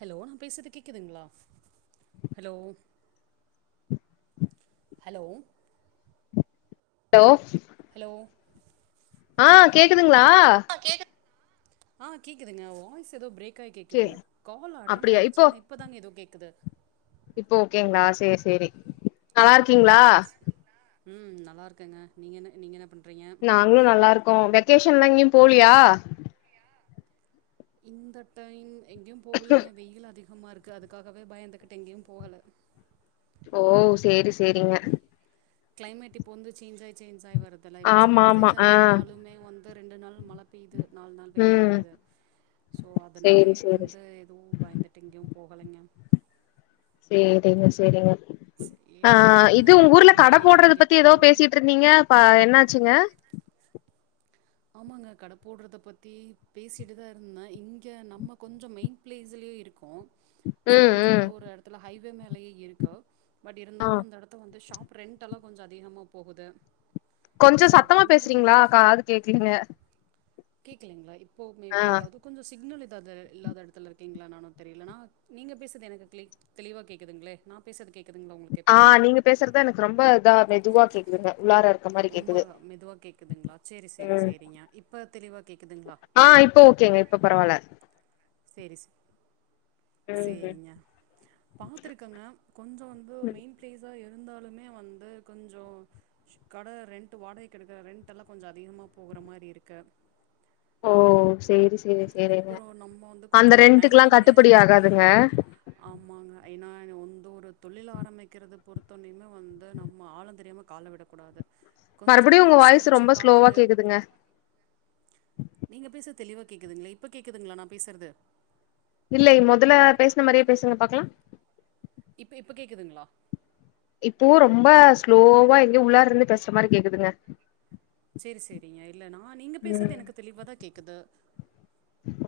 Hello நா பேசது கேக்குதுங்ளா ஹலோ ஹலோ லோ ஹலோ ஆ கேக்கு துங்ளா ஆ கேக்குதுங்க வாய்ஸ் எதோ ப்ரேக் கு சே கேக்குது கால் அட்டன் அப்டியா ஆயிடுச்ச இப்போ ஆனா இப்பதாங்க எதோ கேக்குது சேர் சேரி நல்லார்க்கீங்ளா ம் நல்லாருக்கேங்க நீங் என் நீங்க என்ன பண் நாங்ளு நல்லாருக் கோ வெக்கேஷன்லா எங்யு போலியா இந்த டைம் எங்யு போகலைங்க வெய்யில் அதிக் மாருக்கு அதுக்காகவே பயந்துக்கிட்டு எங்யு போகல ஓ சேரி சேரிங்க க்ளைமேட் இப்போ வந்து சேஞ் ஆய் சேஞ் ஆய் வரு இப்போ ஆமா சம்மர் ஆமா சீசனா ஆ இருந்தாலுமே வந்து ரெண்டு நாள் மழ பெய்யுது நால் நாள் வெய்யல் ம் அடிக்குது சோ சேரி அதனாலயே சேரி வந்து எதுவு பயந்துட்டு எங்கயு போகலைங்க சேரிங்க சேரிங்க அ சேரிங்க நீங்க இது என்ன உங்க ஊர்ல பண்ணிட்ருக்கீங்க கட நீங்கலா போட்றது எங்கயு பத்தி எதோ போகலைங்களா பேசிட்டு இருந்தீங்க பா என்னாச்சுங்க ஆமாங்க கட போட்றத பத்தி பேசிட்டு தா இருந்த இங்க நம்ம கொஞ்ச மெய்ண் ப்ளேஸ்லயு இருக்கோ சோ ம் கொஞ்சோ ம் வந்து ஒரு எடத்துல ஹை து மேலயே இருக்க பட் ஆ இருந்தாலு அந்த எடத்த வந்து ஷாப் ரெண்ட்டல கொஞ்ச அதிகமா போகுது கொஞ்ச ஸோ அது சத்தமா கொஞ்சோ பேசுறீங்ளா காது கேக்லீங்க கேக்குலீங்ளா இ ஓ மேபி எதாவ்து கொஞ்ச சிக்னல் த து இல்லாத எடத்துல இருக்கீங்ளானானு தெரிய்லனா நீங்க பேசஸ்றது எனக்கு க்ளி தெளிவா கேக்குதுங்ளே நா பேஸ்றது கேக் ஆ நீங்க பேசுறதா எனக்கு ரொம்ப இதா துவா கேக்குதுங்க உள்ளார இருக்க மாரி ரொம்ப கேக்குது மெதுவா கேக்குதுங்ளா சேரி சரி ம் சேரிங்க இப்ப தெளிவா கேக்குதுங்ளா ஆ இப்போ ஓகேங்க இப்ப பரவால்ல சேரி சே ம் சேரிங்க பாத்துருக்கங்க கொஞ்ச வந்து மெயின் ப்ளேஸா இருந்தாலுமே வந்து கொஞ்சோ கட ரெண்ட்டு வாடகக்கு எடுக்குற ரெண்டடல்லா கொஞ்சஅதிகமாக போகுற மாரி இருக்க ஓ சேரி சேரி சேரிங்க நம்ம வந்து அந்த கொஞ்சம் இந்த ரெண்ட்டுக்குலா டைமிங்கு கட்டுப்படி ஆகாதுங்க ஐனா வொந்து ஒரு தொழில் ஆரம்பிக்கிறது பொறுத்தோன்யுமே வந்து நம்ம ஆழ தெரியாம கால விடக்கூடாது கொஞ்சம் மறுபடியு உங்க எல்லாம் வாய்ஸ் விசாரித்து ரொம்ப ஸ்லோவா பார்த்துட்டு கேக்குதுங்க தெளிவ் கேக்குதுங்ள இப்ப கேக்குதுங்ளா நா பேசுறது இல்லை மொதல பேஸ்ன மாரியே பேசுங்க பாக்கலா இப்ப எப்ப கேக்குதுங்ளா இப்போவு ரொம்ப ஸ்லோவா எங்கயோ உள்ளாரு இருந்து பேஸ்ற மாரி கேக்குதுங்க சேரி சேரிங்க இல்ல நா நீங்க ம் பேஸ்றது எனக்கு தெளிவாதா கேக்குது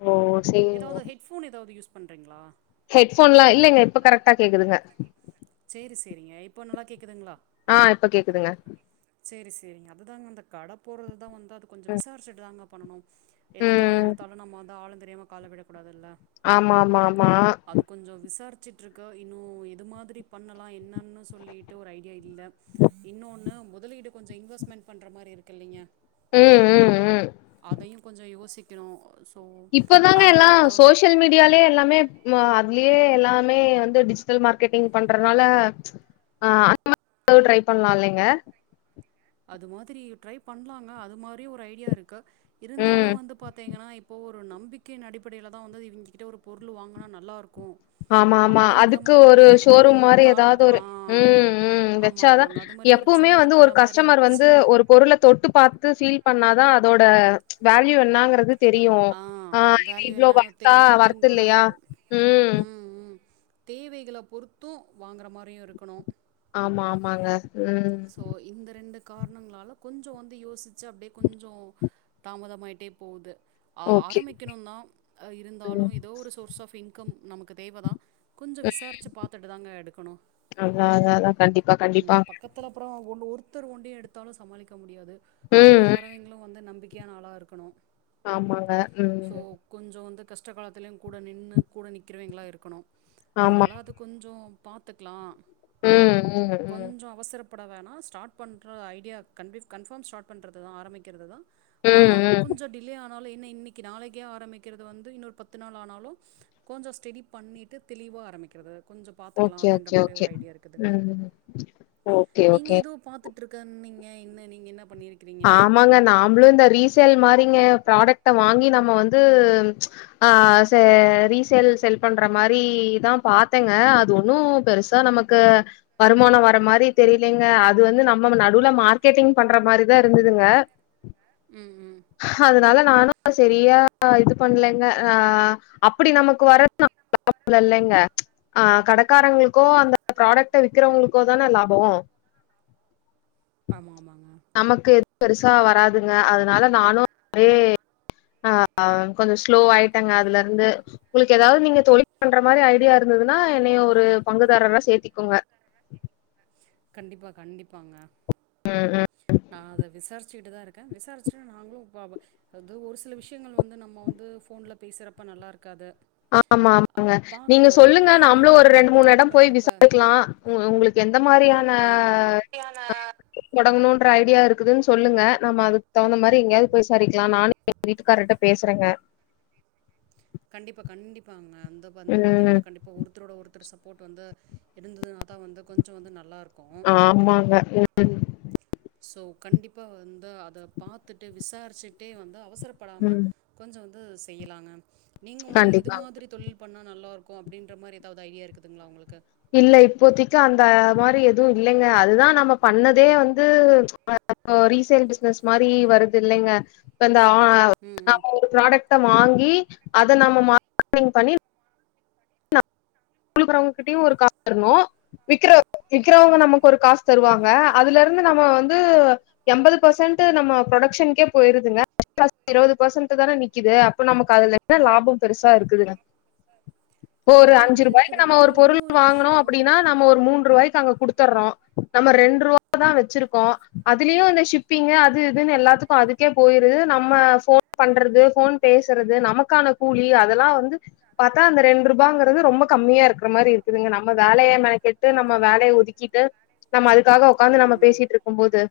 ஓ சேரிங்க ஏதாவ்து ஹெட்ஃபோன் ஏதாவ்து யூஸ் பண்றீங்ளா ஹெட்ஃபோன்லா இல்லைங்க இப்ப கரெக்டா கேக்குதுங்க சேரி சேரிங்க இப்போ நல்லா கேக்குதுங்ளா ஆ இப்ப கேக்குதுங்க சேரி சேரிங் அதுதாங் அந்த கட போட்றது தா வந் அது கொஞ்ச விசாரிச்சட்டு தாங்க பண்ணனு எந்த தொழில் எடுத்தாலு நம்ம வந்து ஆழ தெரியாம காலவிடக் ஆமாமாமா சிட்டுருக்க இன்னு எது மாத்ரி பண்ணலா இன்னன்னு சொல்லிட்டு ஒரு ஐடியா இல்ல இன்னொன்னு முதலீடு கொஞ்ச இன்வெஸ்ட்மெண்ட் பண்ற மாரி இருக்குல்லிங்க ம் ம் ம் அதையு கொஞ்ச யோசிக்கிணு இப்பதாங்க எல்லா சோசியல் மீடியாலே எல்லாமே அதுல் யே எல்லாமே வந்து டிஜிட்டல் மார்க்கெட்டிங் பண்றதுனால அ [inaudible] ட்ரை பண்லா இல்லைங்க அது மாதுரி ட்ரை பண்லாங்க அது மாதுரியா ஒரு ஐடியா இருக்கு இருந்தாலு ம் வந்து பாத்தீங்கனா இப்போ ஒ ஒரு நம்பிக்கையின் அடிப்படைல தா வந்து இவிங்கிட்ட ஒரு பொருள் வாங்குனா நல்லாருக் ஆமா ஆமா அதுக்கு ஒரு ஷோரூம் மாரி தாட்ல ஏதாவ்து ஒரு ஆ. ம் ம் ஆமா, வச்சாதா ஆமாங்க. அது மாரி ஒரு எப்பவுமே சின்ன வந்து கட ஒரு மாரி கஸ்டமர் வந்து வச்சு து ஒரு பொருள தொட்டு பாத்து ஃசீல் பண்ணாதா அதோட வேல்யூ என்னாங்ருது தெரியு ஆ இது வேல்யூ இவ்ளோ என்னன்னு வொர்த்தா தெரியும். வொர்த் அவிங்களோட இல்லயா ம் தேவைகள பொறுத்து வாங்கற மாரியு இருக்குணு மாங்க சோ இந்த ரெண்டு கார்ணங்களால கொஞ்சோ வந்து யோசிச்சு அப்டே கொஞ்சோ தாமதமாயிட்டே போகுது ஆ ஓகே ஆரம்பிக்கணு தா இருந்தாலு ம் எதோ ஒரு சோர்ஸ் ஆஃப் இன் கும் நமக் கு தேவ தா கொஞ்சோ ம் விசாரிச்சு பாத்துட்டு தாங்க எடுக்குணு அதா அதா அதா கண்டிப்பா எங்க கண்டிப்பா பக்கத் ஒ ஒன் ஒருத்தர் ஒண்டயு எடுத்தாலு சமாளிக்க முடியாது ம் கூட ம். வரவிங்ளு வந்து நம்பிக் க்யான ஆளா இர்க்கணு ஆமாங்க ம் வந்து கஷ்ட காலத்துலயு கூட நின்னு கூட நிற்கிறவிங்களா இருக்கணு ஆமா. அதனால அது கொஞ்சோ பாத்துக்லா ம் ம் ம் பட வேணா ஸ்டாட் பண்ற ஐடியா கன் கன்பஃபாம் ஸ்டார்ட் பண்றது தா ஆரம்பிக்கிறது தா ஆனா ம், ம். கொஞ்சோ டிலே ஆ னால என்ன இன்னிக்கு நாளக்கே ஆரம்பிக்கிறது வந்து இன்னொரு பத்து நாள் ஆனாலும் கொஞ்சோ ஸ்டெடி பண்ணிட்டு தெளிவா ஆரம்பிக்கிறது கொஞ்சம் பார்த்துக்கலாம் ஓகே அப்படின்ற ஓகே மாதிரி ஓகே ஒரு ம்ம் ஒகே நீங்க எதோ பாத்துட் ட்ருக்கன்னிங்க இன்ன நீங்க என்ன பண்ணியிருக்கிறீங்க ஆமாங்க நாம்ளு இந்த ரீசேல் மார் றீங்க ஃப்ராடக்ட வாங்கி நம்ம வந்து ஆ ரீசேல் செல் பண்ற மாரி தா பாத்தேங்க அது ஒன்னு பெருசா நமக்கு வருமான வர மாரி தெரியலங்க அது வந்து நம்ம நடுவுல மார்கெட்டிங் பண்ற மாரித் த இருந்துதுங்க ம் ம் அதுனால நானு செரியா இது பண்லங்க அ அப்புடி நமக்கு வரது லாபோ இல்லலங்க அ கடக்காரங்ளுக்கோ அந்த ப்ராட்க்ட்ட விக்கிறவங்களுக்கோ தான லாபோ ஆமா ஆமாங்க நமக்கு எது பெருசா வராதுங்க அதனால நானு அ கொஞ்சோ ஸ்லோ ஆயிட்டங்க அதுலருந்து உங்களுக்கு எதாது நீங்க தொழில் பண்ற மாரி ஐடியா இருந்ததுன்னா என்னையு ஒரு பங்குதாரரா சேத்திக்கோங்க கண்டிப்பா கண்டிப்பாங்க நா‌ அத விசார் ச்சிட்டு தா‌ இருக்க விசாரிச்சுட்டு நாங்ளு ஒரு சில விஷ்யங்கள் வந்து நம்ம வந்து ஃபோன்ல பேசுறப்ப நல்லாருக்காது ஆமா ஆமாங்க நீங்க சொல்லுங்க நேர்ல நம்மளு ஒரு நாள் ரெண்டு வந்து மூணு இடோ மீட் போய் பண்றப்ப விசாரிக்லா உங்ளுக்கு எந்த மாரியான ஆ, ஆ. அ தொடங்ணு ன்ற ஐடியா இருக்குதுன்னு சொல்லுங்க நம்ம அதுக்கு தகுந்த மாரி எங்கயாவ்து போய் விசாரிக்லா நானு எங் வீட்டுக்காரர்ட்ட பேசுறங்க கண்டிப்பா கண்டிப்பாங்க அந்த வந்து பாத்தீங்கன்னா ம் கண்டிப்பா ஒருத்தரோட ஒருத்தர் சப் போட் வந்து இருந்ததுனாதா வந்து கொஞ்சோ வந்து நல்லாரு ஆமாங்க இது சோ கண்டிப்பா வந்து அத பாத்துட்டு விசாரிச்சுட்டே வந்து அவசரப்படாம ம் கொஞ்சோ து செய்லாங்க நீங்க வந்து இது கண்டிப்பா மாதிரி தொழில் பண்ணா நல்லா இருக்கு அப்டின்ற மாரி எதாவ எதா ஐடியா இருக்குதுங்ளா உங்களுக்கு இல்ல இப்போதைக்கு அந்த மாரி எதுவு இல்லைங்க அதுதா நம்ம பண்ணதே வந்து ரீசேல் பிஸ்னஸ் மாரி வருது இல்லைங்க ஆஹ் ம், ம். நம்ம ஒரு ப்ராடக்ட்ட வாங்கி அத நாம மார்க்கெட்டிங் பண்ணி அனுப்புறவங்ககிட்டயு ஒரு காசு தரணு விக்குற விக்குறவங்க நமக்கு ஒரு காசு தருவாங்க அதுலருந்து நம்ம வந்து எண்பது பெர்சன்ட் நம்ம ப்ரொடக்ஷன்கே போயிருதுங்க இருபது பெர்சன்ட் தானே நிக்குது அப்ப நமக்கு அதுல என்ன லாபோ பெருசா இருக்குதுங்க ஒரு இது அஞ்சு ஒண்ணு ரூ இருக்குதுங்க நம்ம ஒரு பொருள் இன்னொரு வாங்கினோ விஷயம் அப்டினா நம்ம ஒரு மூன்று ரூவாய்க்கு அங்க குடுத்துறோ நம்ம ரெண்டு ரூவாதா வெச்சிருக்கோ அதுலயு இந்த ஷிப்பிங்கு அது இதுனு எல்லாத்துக்கு அதுக்கே போயிருது நம்ம ஃபோன் பண்றது ஃபோன்பேசுறது நமக்கான கூலி அதெல்லா வந்து பாத்தா அந்த ரெண்டு ரூபாங்கிறது ரொம்ப கம்மியா இருக்குற மாரி இருக்குதுங்க நம்ம வேலைய மெனக்கெட்டு நம்ம வேலைய ஒதுக்கிட்டு நம்ம அதுக் காக‌ ஒக்காந்து நம்ம ம் பேசிட்டுருக்கும்போது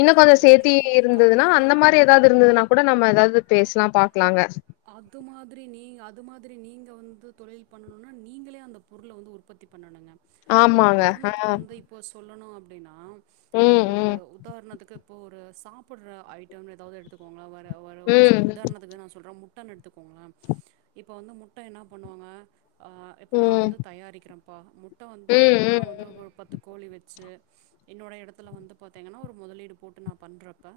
இன்னு கொஞ்சோ ரெண்டு சேத்தி ரூவாங்கிறது இருந்ததுன்னா கம்மியா அந்த மாரி எதாவது இருந்ததுனா கூட நம்ம எதாவது பேசலா பாக்கலாங்க அது மாதிரி நீ அது மாதிரி நீங்க வந்து தொழில் பண்ணனுனா நீங்களே அந்த பொருள வந்து உற்பத்தி பண்ணணுங்க ஒரு ஆமாங்க. ஆ. உதாரணத்துக்கு வந்து இப்போ சொல்லணு அப் அப்படினா ம், இப்போ ஒரு ம், உதாரணத்துக்கு இப்போ ஒரு சாப்பிடற ஐட்டம்னு எதாவது எடுத்துக்கோங்களே வ ஒரு ஒரு ம், சின்ன உதாரணத்துக்குதா நா சொல்ற முட் டனு எடுத்துக்கோங்களேன் இப்போ வந்து முட்ட என்ன பண்ணுவாங்க இப்போ நா ம். வந்து தயாரிக்கிறன்ப்பா முட்ட வந்து ம் நா ம் வந்து ஒரு பத்து கோழி வெ சு என்னோட எடத்துல வந்து பாத்தீங்கன்னா ஒரு முதலீடு போட்டு நா பண்றப்ப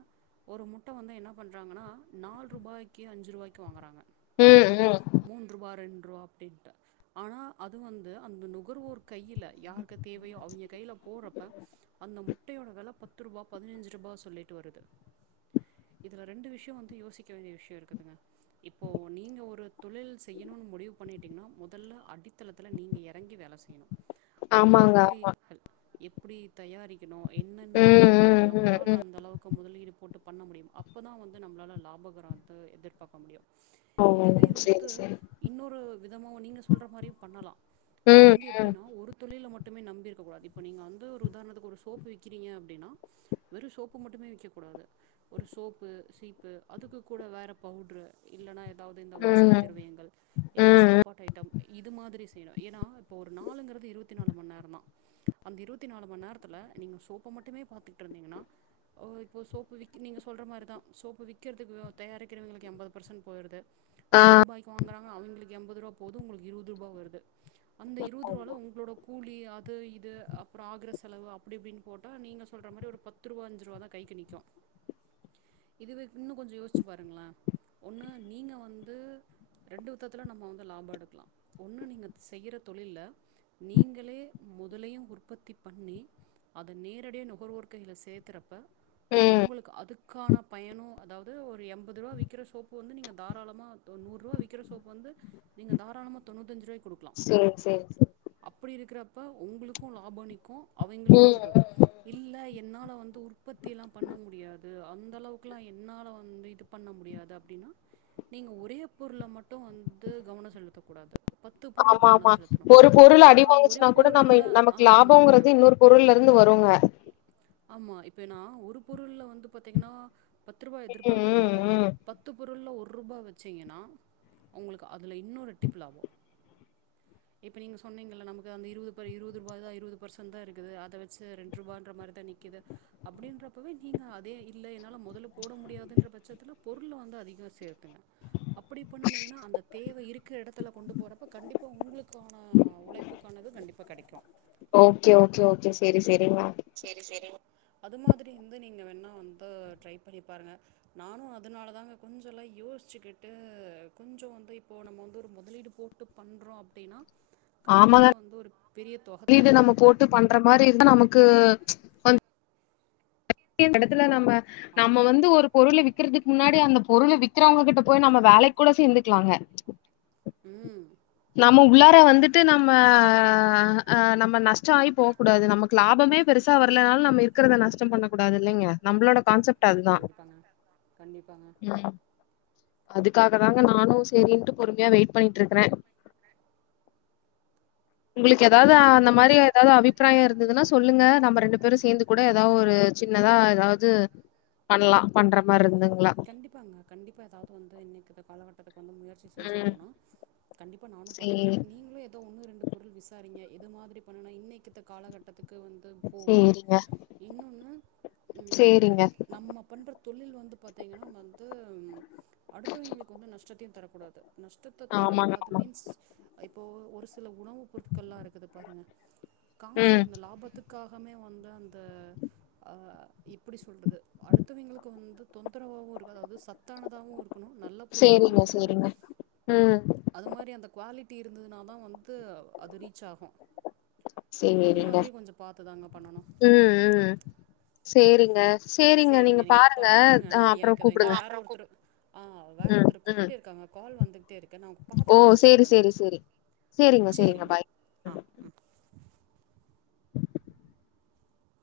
ஒரு முட்ட வந்து என்ன பண்றாங்கன்னா நான்கு ரூபாய்க்கு அஞ்சு ரூவா க்கு வாங்குறாங்க உம் உம் ரூவா அப்படின்ட்டு ஆனா அது வந்து அந்த நுகர்வோர் கையில யாருக்கு தேவையோ அவ் கையில போறப்ப அந்த முட்டையோட வில பத்து ரூபா பதினஞ்சு ரூபா சொல்லிட்டு வருது இதில் ரெண்டு விஷயோ வந்து யோசிக்க வேண்டிய விஷயோ இருக்குதுங்க இப்போ நீங்க ஒரு தொழில் செய்யணுனு முடிவு பண்ணிட்டீங்கனா முதல்ல அடித்தளத்துல நீங்க இறங்கி வேல செய்யணு அது ஆமாங்க எப்படி ஹ எப் எப்படி தயாரி க்கனு என்னென்ன ம் பண்ணணு ம் ம் நம்மளால ம் அந்த அளவுக்கு முதலீடு போட்டு பண்ண முடியு அப்பொதா வந்து நம்ளால லாபொகரத வந்து எதிர் பாக் க முடியு ஓ இதுவே வந்து சேரி சேரி இன்னொரு விதமாவு நீங்க சொல்ற மாரியு பண்ணலா அது ம் வந்து ம் எப்டின்னா ஒரு தொழில மட் டுமே நம்பி இருக்கக்கூடாது இப்போ நீங்க வந்து ஒரு உதாரனத்துக்கு ஒரு சோப்பு விக்கிறீங்க அப்டினா வெறு சோப்பு மட்டுமே விக்கக்கூடாது ஒரு சோப்பு சீப்பு அதுக்குக் கூட வேற பவு ட்ரு இல்லனா எ தாவது இந்த வாசனை ம் திரவியங்கள் இல்ல ம் சாப்பாடு ஐட்டம் இது மாதிரி செய்யணு ஏன்னா இப்போ ஒரு நாளுங்குறது இருவத்தி நாலு மணி நேரொ தா அந்த இருவத்தி நாலு மணி நேரத்துல நீங்க சோப்ப மட்டுமே பாத்துட்டு இருந்தீங்கன்னா ஒ இப்போ சோப்பு விக் நீங்கள் சொல்ற மாரி தா சோப்பு விக்கிறதுக்கு தயாரிக்கிறவங்களுக் எண்பது பர்சன்ட் போயிடுது ஆ நூரூபாய்க்கு வாங்குனா அ அவங்களுக்கு எண்பது ரூவா போது உங்களுக்கு இருவது ரூபா வருது அந்த இருவது ரூவால உங்களோட கூலி அ அது இது அப்புறொ ஆகுற செலவு அப்டி இப்டின்னு போட்டா நீங்க சொல்ற மாரி ஒரு பத்துரூவா அஞ்சு ரூவா தா கைக்கு நிக்கு இதுவே இன்னு கொஞ்சோ யோச்சு பாருங்களே ஒன்னு நீங்க வந்து ரெண்டு விதத்துல நம்ம வந்து லாபொ எடுக்கலா ஒன்னு நீங்க அது செய்யிற தொழில்ல நீங்களே முதலையு உற்பத்தி பண்ணி அத நேரடியா நுகர்வோர்கையில சேத்துறப்ப ம் உங்களுக்கு அதுக்கான பயனோ அதாவ் து ஒரு எம்பது ரூவா விக் க்குற சோப்பு வந்து நீங்க தாராளமா ஒரு நூருவா விக்குற சோப்பு வந்து நீங்க தாராளமா தொண்ணூத்தஞ்சி ரூவாய் சேரி சேரி சேரி ப்படி இருக்கிறப்ப உங்களுக்கு லாபொ நி க்கு அவைங்களுக்கு ம் ஒரு ம் இல்ல என்னால வந்து உற்பத்தி எல்லா பண்ண முடியாது அந்தளவுக்குல்லா என்னால வந்து இது பண்ண முடியா து அப்டின்னா நீங்க ஒரே பொருல மட்டு வந்து கவனொ செலுத்தக் கூடாது ஆமா ஆமா ஒரு பொருள் அடி ஏன்னா ஒரே வாங்குச்சுன்னா கூடிய நம்ம பொருளில் நமக்கு ஆமாங்க லாபங்கறது இன்னொரு பொருள்ள இருந்து வருங்க ஆமா இப்ப நா ஒரு பொருள்ல வந்து பாத்தீங்கன்னா பத்து ரூவா ம் எதிர்பாக்கறதோட ம் ம் பத்து பொருள்ல ஒரு ரூபா வச்சீங்கன்னா உங்களுக்கு அதுல இன்னு இரட்டிப்பு லாபொ இப்போ நீங்க சொன்னீங்கள்ல நமக்கு அந்த இருபது ரூபா இருபது ரூபா தா இருபது பெர்சண்ட் தா இருக்குது அத வச்சு ரெண்டு ரூபான்ற மாரிதா நி க்குது அப்டின்றப்பவே நீங்க அதே இல்ல என்னால மொதல்ல போட முடியாதுன்ற பட்சத்துல பொருள வந்து அதிக சேர் அப்டி பண்ணுனீங்கன்னா அந்த தேவ இருக்குற எடத்துல கொண்டு போறப்ப கண்டிப்பா உங்களுக்கான உழைப்புக்கானது கண்டிப்பா கெடைக்கு செரி செரிங்கமா அது மாதிரி இருந்து நீங்க வேணா வந்து ட்ரை பண்ணி பாருங்க நானு அதனால தாங்க கொஞ்சொ எல்லா யோசிச்சுக்கிட்டு கொஞ்சொ வந்து இப்போ நம்ம வந்து ஒரு முதலீடு போட்டு பண்றோ அப்டின்னா ஆமாங்க தொகை இது தேவை நம்ம போட்டு பண்ற மாரி இருந்தா நமக் கு வந் டின் எடத்துல நம்ம நம்ம ஆமா வந்து ஒரு பொருள வி க்கிறதுக்கு முன்னாடி அந்த பொருள வித்துறவங்க கிட்ட போய் நம்ம வேலைக்கு கூட சேந்துக்கலாங்க உம் நம்ம உள்ளார வந்துட்டு நம்ம அஹ் நம்ம நஷ்டொ ஆயி போக்கூடாது நமக்கு லாபமே பெருசா வரலனாலு நம்ம இருக்கிறத நஷ்டொ பண்ண கூடாது இல்லைங்க நம்மளோட கான்செப்ட் கண்டிப்பா அதுதான் கண்டிப்பாங்க கண்டிப்பாங்க ம் அதுக்காக தாங்க நானும் சேரின்ட்டு பொறுமையா வெயிட் பண்ணிட்டு இருக்கறேன் உங்களுக்கு ஏதாவது கண்டிப் அந்த மாரி ஏதாவது அபிப்பிராயம் இருந்ததுன்னா சொல்லுங்க நம்ம ரெண்டு பேரும் சேர்ந்து கூட ஏதாவது ஒரு சின்னதா ஏதாவது பண்ணலாம் பண்ற மாதிரி இருந்தங்க கண்டிப்பாங்க கண்டிப்பா ஏதாவது வந்து இன்னைக்கு அந்த காலகட்டம் வந்து முயற்சி செஞ்சுதா ம் ஆகனும்னா கண்டிப்பா நானும் சரி பண்றேன் நீங்களும் ஏதோ ஒன்னும் ரெண் டு பொருள் விசாரிங்க எது மாதிரி பண்ணனும் இன்னைக்கு ஏத்த காலகட்டத்து க்கு வந்து போவோம் சரிங்க இன்னொன்னு உம் சரிங்க நம்ம பண்ற தொழில் வந்து பார்த்தீங்கன்னா வந்து அடுத்தவைங்களுக்கு வந்து நஷ்டத்தையும் தரக் கூடாது நஷ்டத்த ஆமாங்க தரக்கூடாது ஆமா மீன்ஸ் இ ப்போ ஒரு சில உணவு பொருட்கள் எல்லாம் இருக்குது பாருங்க காசு ம் இந்த லாபத்துக்காகமே வந்து அந்த அஹ் இப்படி சொல்றது அடுத்தவைங்களுக்கு வந்து தொந்தரவாகவும் இருக்காது அதாவது சத்தானதாகவும் இரு க்குணும் நல்ல பொருளாவும் சரிங்க இருக்கணும் சரிங்க ம் அது மாதிரி அந்த குவாலி ட்டி இருந்ததுனா தான் வந்து அது ரீச் ஆகும் அது சேரிங்க மாதிரி கொஞ்சம் பார்த்து தாங்க பண்ணணும் உம் உம் சேரிங்க சேரிங்க நீங்க பாருங்க அ அப்புறம் எனக்கு அதை இங்க கூப்புடுங்க. வேற ஒருத்தரு ஆஹ் வேற ம், ஒருத்தரு ம். கூப்டுட்டே இருக்காங்க கால் வந்துட் டே இருக்கு நான் ஓ! பார்த்துட்டு அப்புறம் சேரி, கூப்பிட்டுறேங்க சேரி, சேரி. சேரிங்க அஹ்